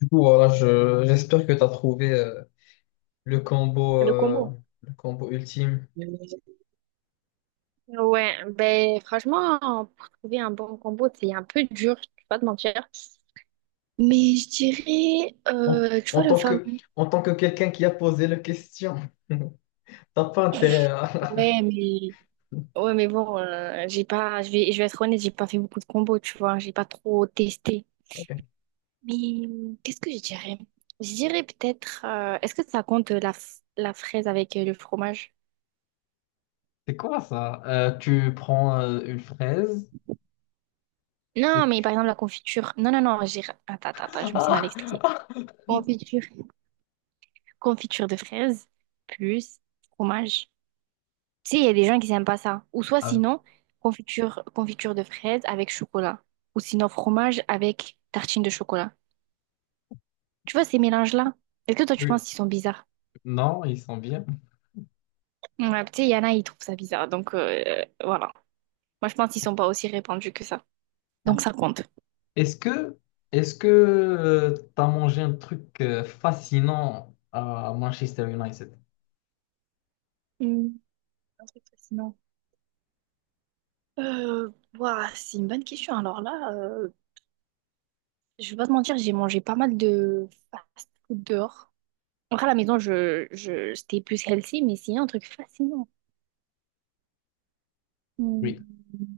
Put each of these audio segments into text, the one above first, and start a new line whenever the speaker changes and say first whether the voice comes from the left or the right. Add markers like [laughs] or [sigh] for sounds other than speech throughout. left: Du coup, voilà, j'espère que tu as trouvé le combo,
right: Le
left: euh,
right: combo.
left: le combo ultime.
right: Ouais, ben franchement, pour trouver un bon combo, c'est un peu dur, je vais pas te mentir. Mais je dirais,
left: En,
right: tu
left: en
right: vois, le
left: tant que,
right: fameux.
left: en tant que quelqu'un qui a posé la question, [laughs] t'as pas intérêt à... [laughs]
right: Ouais, mais, ouais, mais bon, j'ai pas, je vais être honnête, j'ai pas fait beaucoup de combos, tu vois, j'ai pas trop testé.
left: Ok.
right: Mais qu'est-ce que je dirais? Je dirais peut-être, est-ce que ça compte la fraise avec le fromage?
left: C'est quoi ça? Tu prends une fraise et
right: Non, mais
left: tu...
right: par exemple, la confiture. Non, non, non, j'ai. Attends, attends, attends, je me suis mal expliquée.
left: Ah! [laughs]
right: Confiture. Confiture de fraise plus fromage. Tu sais, il y a des gens qui n'aiment pas ça. Ou soit
left: Ah,
right: sinon, confiture de fraises avec chocolat. Ou sinon, fromage avec tartine de chocolat. Tu vois, ces mélanges-là, est-ce que toi, tu
left: oui.
right: penses qu'ils sont bizarres?
left: Non, ils sont bien.
right: Ouais, tu sais, il y en a, ils trouvent ça bizarre. Donc, voilà. Moi, je pense qu'ils sont pas aussi répandus que ça. Donc, ça compte.
left: Est-ce que est-ce que tu t'as mangé un truc fascinant à Manchester United?
right: Hmm, un truc fascinant. Euh, ouah, c'est une bonne question. Alors là, je vais pas te mentir, j'ai mangé pas mal de fast-food dehors. Après, à la maison, c'était plus healthy, mais sinon, un truc fascinant. Hmm.
left: Oui.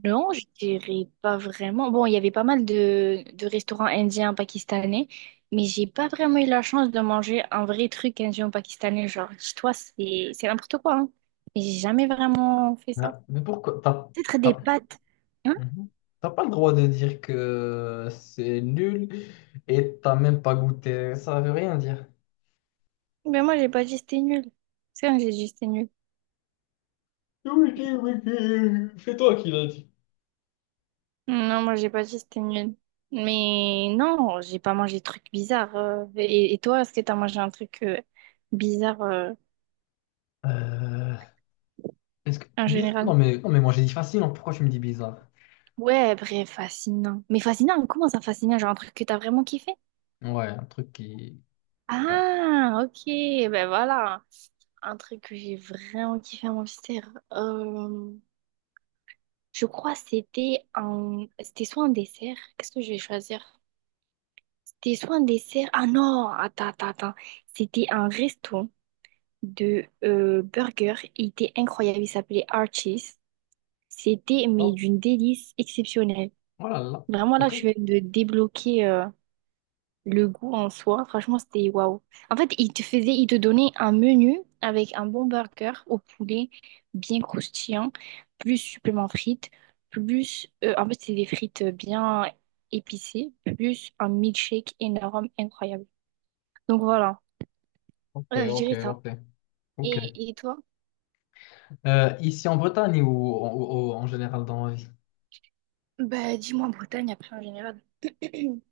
right: Non, je dirais pas vraiment. Bon, il y avait pas mal de restaurants indiens, pakistanais, mais j'ai pas vraiment eu la chance de manger un vrai truc indien, pakistanais. Genre, chez toi, c'est n'importe quoi, hein. Mais j'ai jamais vraiment fait ça.
left: Ah, mais pourquoi
right: Peut-être des
left: t'as-
right: pâtes. Hein?
left: Mhm. T'as pas le droit de dire que c'est nul et t'as même pas goûté. Ça veut rien dire.
right: Mais moi, j'ai pas dit c'était nul. C'est vrai que j'ai dit c'était nul.
left: Oui, oui, oui, oui. C'est toi qui l'as dit.
right: Non, moi, j'ai pas dit c'était nul. Mais non, j'ai pas mangé de trucs bizarres. Et toi, est-ce que t'as mangé un truc bizarre
left: Euh, est-ce que...
right: en
left: Non
right: général?
left: mais, non mais moi j'ai dit facile, hein. Pourquoi tu me dis bizarre?
right: Ouais, bref, fascinant. Mais fascinant, comment ça fascinant? Genre un truc que t'as vraiment kiffé?
left: Ouais, un truc qui... Ouais.
right: Ah, ok, ben voilà. Un truc que j'ai vraiment kiffé à mon dessert. Je crois que c'était un... C'était soit un dessert. Qu'est-ce que je vais choisir? C'était soit un dessert. Ah non, attends, attends, attends. C'était un resto de burger. Il était incroyable. Il s'appelait Archie's. C'était, mais
left: Oh,
right: d'une délice exceptionnelle.
left: oh là là.
right: Vraiment, là,
left: Ok,
right: je viens de débloquer. Le goût en soi, franchement, c'était waouh. En fait, il te donnait un menu avec un bon burger au poulet, bien croustillant, plus supplément frites, plus, en fait, c'est des frites bien épicées, plus un milkshake énorme, incroyable. Donc voilà.
left: ok,
right: Je
left: ok,
right: dirais ça.
left: ok.
right: Et,
left: Ok.
right: et toi?
left: Ici en Bretagne ou, ou en général dans la vie?
right: Bah, dis-moi en Bretagne après en général. [clears throat]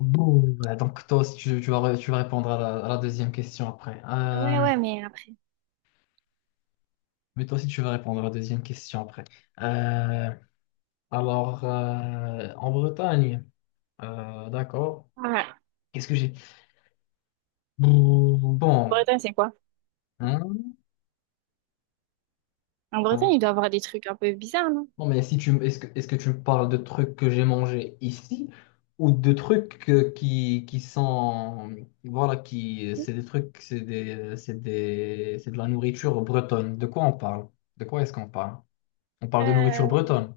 left: Bon, ouais, donc toi aussi tu vas, tu vas répondre à à la deuxième question après.
right: Ouais, ouais, mais après.
left: Mais toi aussi, tu vas répondre à la deuxième question après. Euh, en Bretagne, d'accord.
right: Ouais.
left: Qu'est-ce que j'ai? Bon,
right: Bretagne, c'est quoi?
left: hein?
right: En Bretagne,
left: Non,
right: il doit y avoir des trucs un peu bizarres, non?
left: non, mais si tu, est-ce que tu me parles de trucs que j'ai mangés ici ou de trucs qui sont, voilà, c'est des trucs, c'est de la nourriture bretonne. De quoi on parle? De quoi est-ce qu'on parle? On parle de nourriture
right: Euh,
left: bretonne.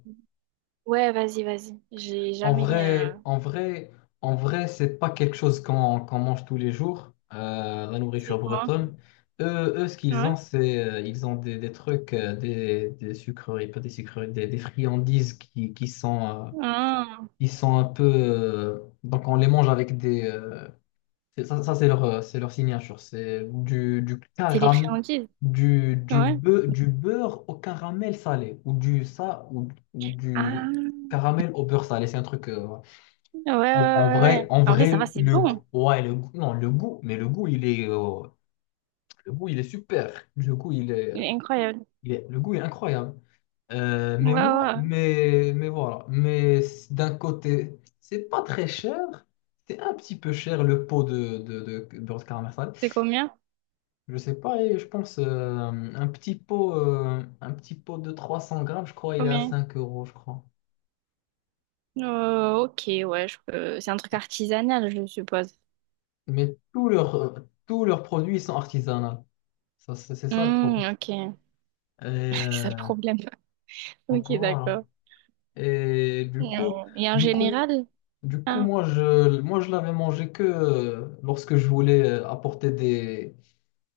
right: ouais, vas-y, vas-y. J'ai
left: En
right: jamais.
left: vrai, en vrai, en vrai, c'est pas quelque chose qu'on mange tous les jours, la
right: C'est
left: nourriture
right: quoi?
left: bretonne. Eux, ce qu'ils
right: Ouais.
left: ont, c'est ils ont des trucs, des sucreries, pas des sucreries, des friandises
right: Ah,
left: qui sont un peu. Donc on les mange avec des. Ça, c'est c'est leur signature. C'est du
right: c'est des
left: caram,
right: friandises. Ouais.
left: du beurre au caramel salé, ou du ça, ou du
right: Ah,
left: caramel au beurre salé. C'est un truc.
right: ouais.
left: En
right: En vrai, ça va,
left: vrai,
right: c'est
left: le
right: bon.
left: goût, ouais, le goût, non, le goût, mais le goût, le goût, il est super.
right: Il est incroyable.
left: Le goût, il est incroyable.
right: Ouais, ouais.
left: Mais voilà. Mais d'un côté, c'est pas très cher. C'est un petit peu cher le pot beurre de caramel salé.
right: C'est combien?
left: Je sais pas, et je pense un petit pot de 300 grammes, je crois, il est à
right: Combien?
left: 5 euros, je crois.
right: Ok, ouais, je peux... C'est un truc artisanal, je suppose.
left: Tous leurs produits, ils sont artisanaux. Ça, c'est ça le
right: Hmm,
left: problème.
right: ok.
left: Elle est
right: [laughs] C'est ça le problème. [laughs]
left: en
right: Ok,
left: courant alors.
right: d'accord.
left: Et
right: Non. Et en
left: du coup,
right: général?
left: du coup,
right: Ah,
left: moi je l'avais mangé que lorsque je voulais apporter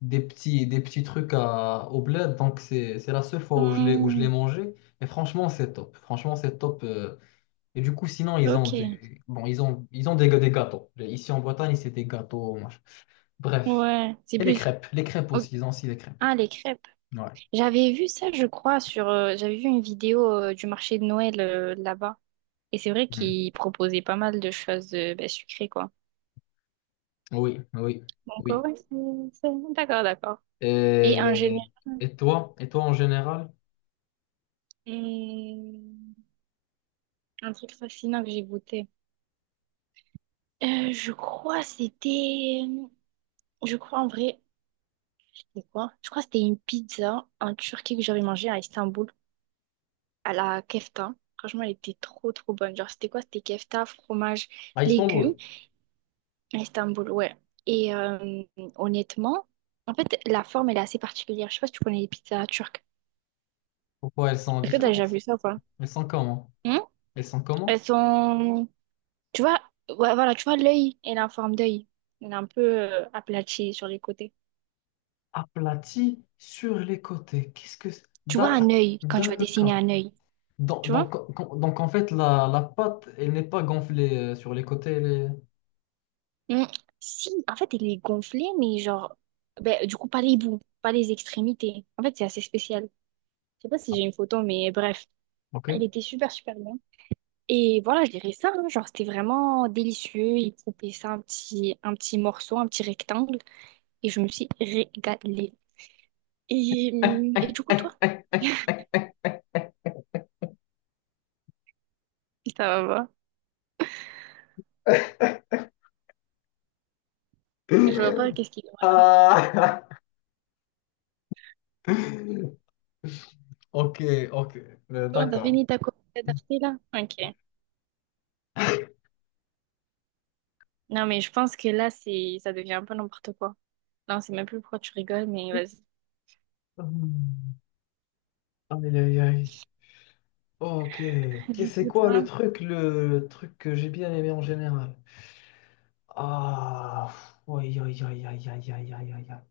left: des petits trucs à, au bled. Donc c'est la seule fois où je l'ai
right: hmm,
left: mangé. Et franchement, c'est top. Franchement, c'est top. Et du coup, sinon
right: ok.
left: ils ont des gâteaux. Ici en Bretagne, c'est des gâteaux. Machin. Bref.
right: Ouais, c'est
left: Et
right: plus...
left: les crêpes
right: ok.
left: aussi. Ils ont aussi les crêpes.
right: Ah, les crêpes.
left: Ouais.
right: J'avais vu ça, je crois, sur... j'avais vu une vidéo du marché de Noël là-bas. Et c'est vrai
left: Mm.
right: qu'il proposait pas mal de choses ben, sucrées, quoi.
left: Oui, oui,
right: Donc,
left: oui.
right: ouais, c'est... D'accord, d'accord. Et en
left: Et,
right: général,
left: et toi en général,
right: c'est un truc fascinant que j'ai goûté. Je crois c'était... Je crois en vrai... C'était quoi? Je crois que c'était une pizza en Turquie que j'avais mangée à Istanbul, à la kefta. Franchement, elle était trop bonne. Genre, c'était quoi? C'était kefta, fromage,
left: à
right: légumes,
left: Istanbul,
right: à Istanbul, ouais. Et honnêtement, en fait, la forme, elle est assez particulière. Je sais pas si tu connais les pizzas turques.
left: pourquoi elles sont
right: Est-ce que t'as déjà
left: différentes?
right: vu ça ou pas?
left: Elles sont comment?
right: Hmm.
left: Elles sont comment?
right: Elles sont... Tu vois, ouais, voilà, tu vois l'œil, elle est en forme d'œil. Elle est un peu aplatie sur les côtés.
left: Aplaties sur les côtés. Qu'est-ce que c'est
right: Tu vois un œil quand tu vas dessiner
left: D'accord.
right: un œil, tu vois?
left: En fait, la pâte, elle n'est pas gonflée sur les côtés. Elle est-
right: Hmm. Si, en fait, elle est gonflée, mais genre... Ben, du coup, pas les bouts, pas les extrémités. En fait, c'est assez spécial. Je sais pas si
left: Ah,
right: j'ai une photo, mais bref. Elle
left: ok.
right: était super bien. Et voilà, je dirais ça, hein, genre c'était vraiment délicieux. Ils coupaient ça un petit morceau, un petit rectangle. Et je me suis régalée. Et du coup, toi, ça va pas. Je vois pas qu'est-ce qu'il y a là.
left: Ah. [laughs] Ok, ok.
right: Bon, t'as
left: D'accord.
right: fini ta copie d'Arte là? Ok. Non, mais je pense que là, c'est, ça devient un peu n'importe quoi. Non, c'est même plus pourquoi tu rigoles, mais vas-y.
left: Hum, aïe, aïe, aïe. Ok. C'est quoi le
right: Écoute-moi.
left: truc, le truc que j'ai bien aimé en général? Ah, aïe, aïe, aïe, aïe, aïe, aïe, aïe, aïe. Aïe.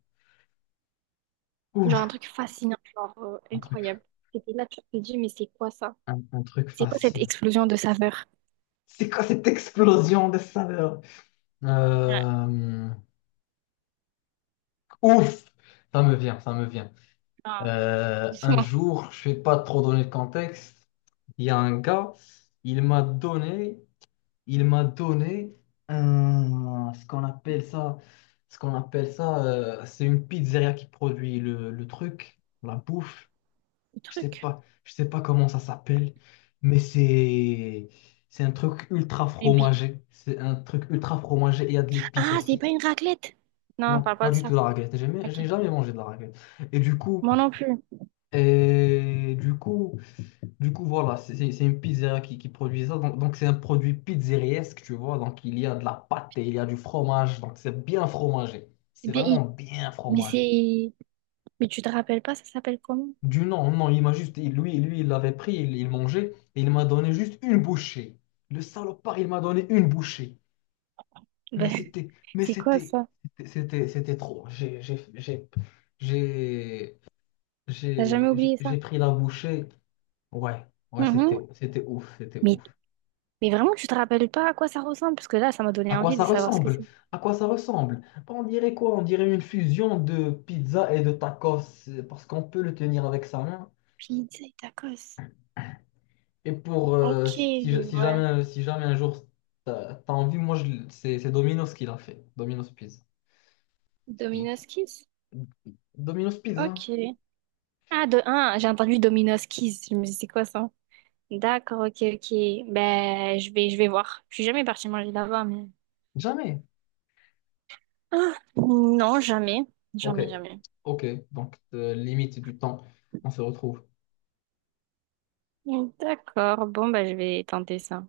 left: Ouf,
right: Genre un truc fascinant, genre
left: un truc,
right: incroyable. C'était là, tu te dis, mais c'est quoi ça?
left: un truc
right: C'est quoi cette
left: facile.
right: explosion de saveurs?
left: C'est quoi cette explosion de saveurs?
right: Ouais.
left: Euh, ouf, ça me vient.
right: Non,
left: Un
right: doucement.
left: jour, je vais pas trop donner le contexte. Il y a un gars, il m'a donné, il m'a donné un, ce qu'on appelle ça, c'est une pizzeria qui produit le truc, la bouffe.
right: Le truc.
left: Je sais pas comment ça s'appelle, mais c'est un truc ultra
right: Une bille.
left: fromagé. C'est un truc ultra fromagé. Il y a de l'épice
right: Ah, c'est
left: aussi.
right: pas une raclette! Non, on
left: Non,
right: parle pas
left: pas
right: de
left: du tout
right: ça.
left: de la raclette.
right: Ok.
left: J'ai jamais mangé de la raclette. Et
right: Moi non plus.
left: et du coup, du coup, voilà, c'est une pizzeria qui produit ça. Donc c'est un produit pizzeriesque, tu vois. Donc, il y a de la pâte et il y a du fromage. Donc, c'est bien fromagé.
right: Eh
left: C'est
right: bien,
left: vraiment
right: il-
left: bien
right: mais
left: fromagé.
right: c'est. Mais tu te rappelles pas, ça s'appelle comment?
left: Du non, non, il m'a juste, il- lui, il l'avait pris, il mangeait, et il m'a donné juste une bouchée. Le salopard, il m'a donné une bouchée. Mais
right: Ben,
left: c'était,
right: [laughs]
left: mais
right: c'est quoi
left: c'était,
right: ça?
left: c'était, c'était c'était trop. J'ai,
right: T'as jamais oublié ça?
left: j'ai pris la bouchée. Ouais, ouais,
right: Mhm.
left: c'était ouf, c'était
right: Mais,
left: ouf.
right: mais vraiment, tu te rappelles pas à quoi ça ressemble? Parce que là, ça m'a donné
left: À quoi
right: envie de
left: ça
right: savoir ce que
left: ressemble?
right: c'est.
left: À quoi ça ressemble? Bah, on dirait quoi? On dirait une fusion de pizza et de tacos, parce qu'on peut le tenir avec sa main.
right: Pizza et tacos.
left: Et pour
right: Ok,
left: si
right: ouais.
left: jamais si jamais un jour t'as t'as envie, c'est Domino's qui l'a fait. Domino's Pizza. Qui,
right: Domino's
left: qui-
right: Kiss?
left: Domino's Pizza?
right: Ok. Ah, de un, j'ai entendu Domino's Kiss. Je me dis, c'est quoi ça? D'accord, ok, ok. Ben, je vais voir. Je suis jamais partie manger là-bas, mais.
left: Jamais.
right: Ah, non, jamais.
left: Ok.
right: Jamais, jamais.
left: Ok. Donc limite du temps, on se retrouve.
right: D'accord, bon, bah, je vais tenter ça.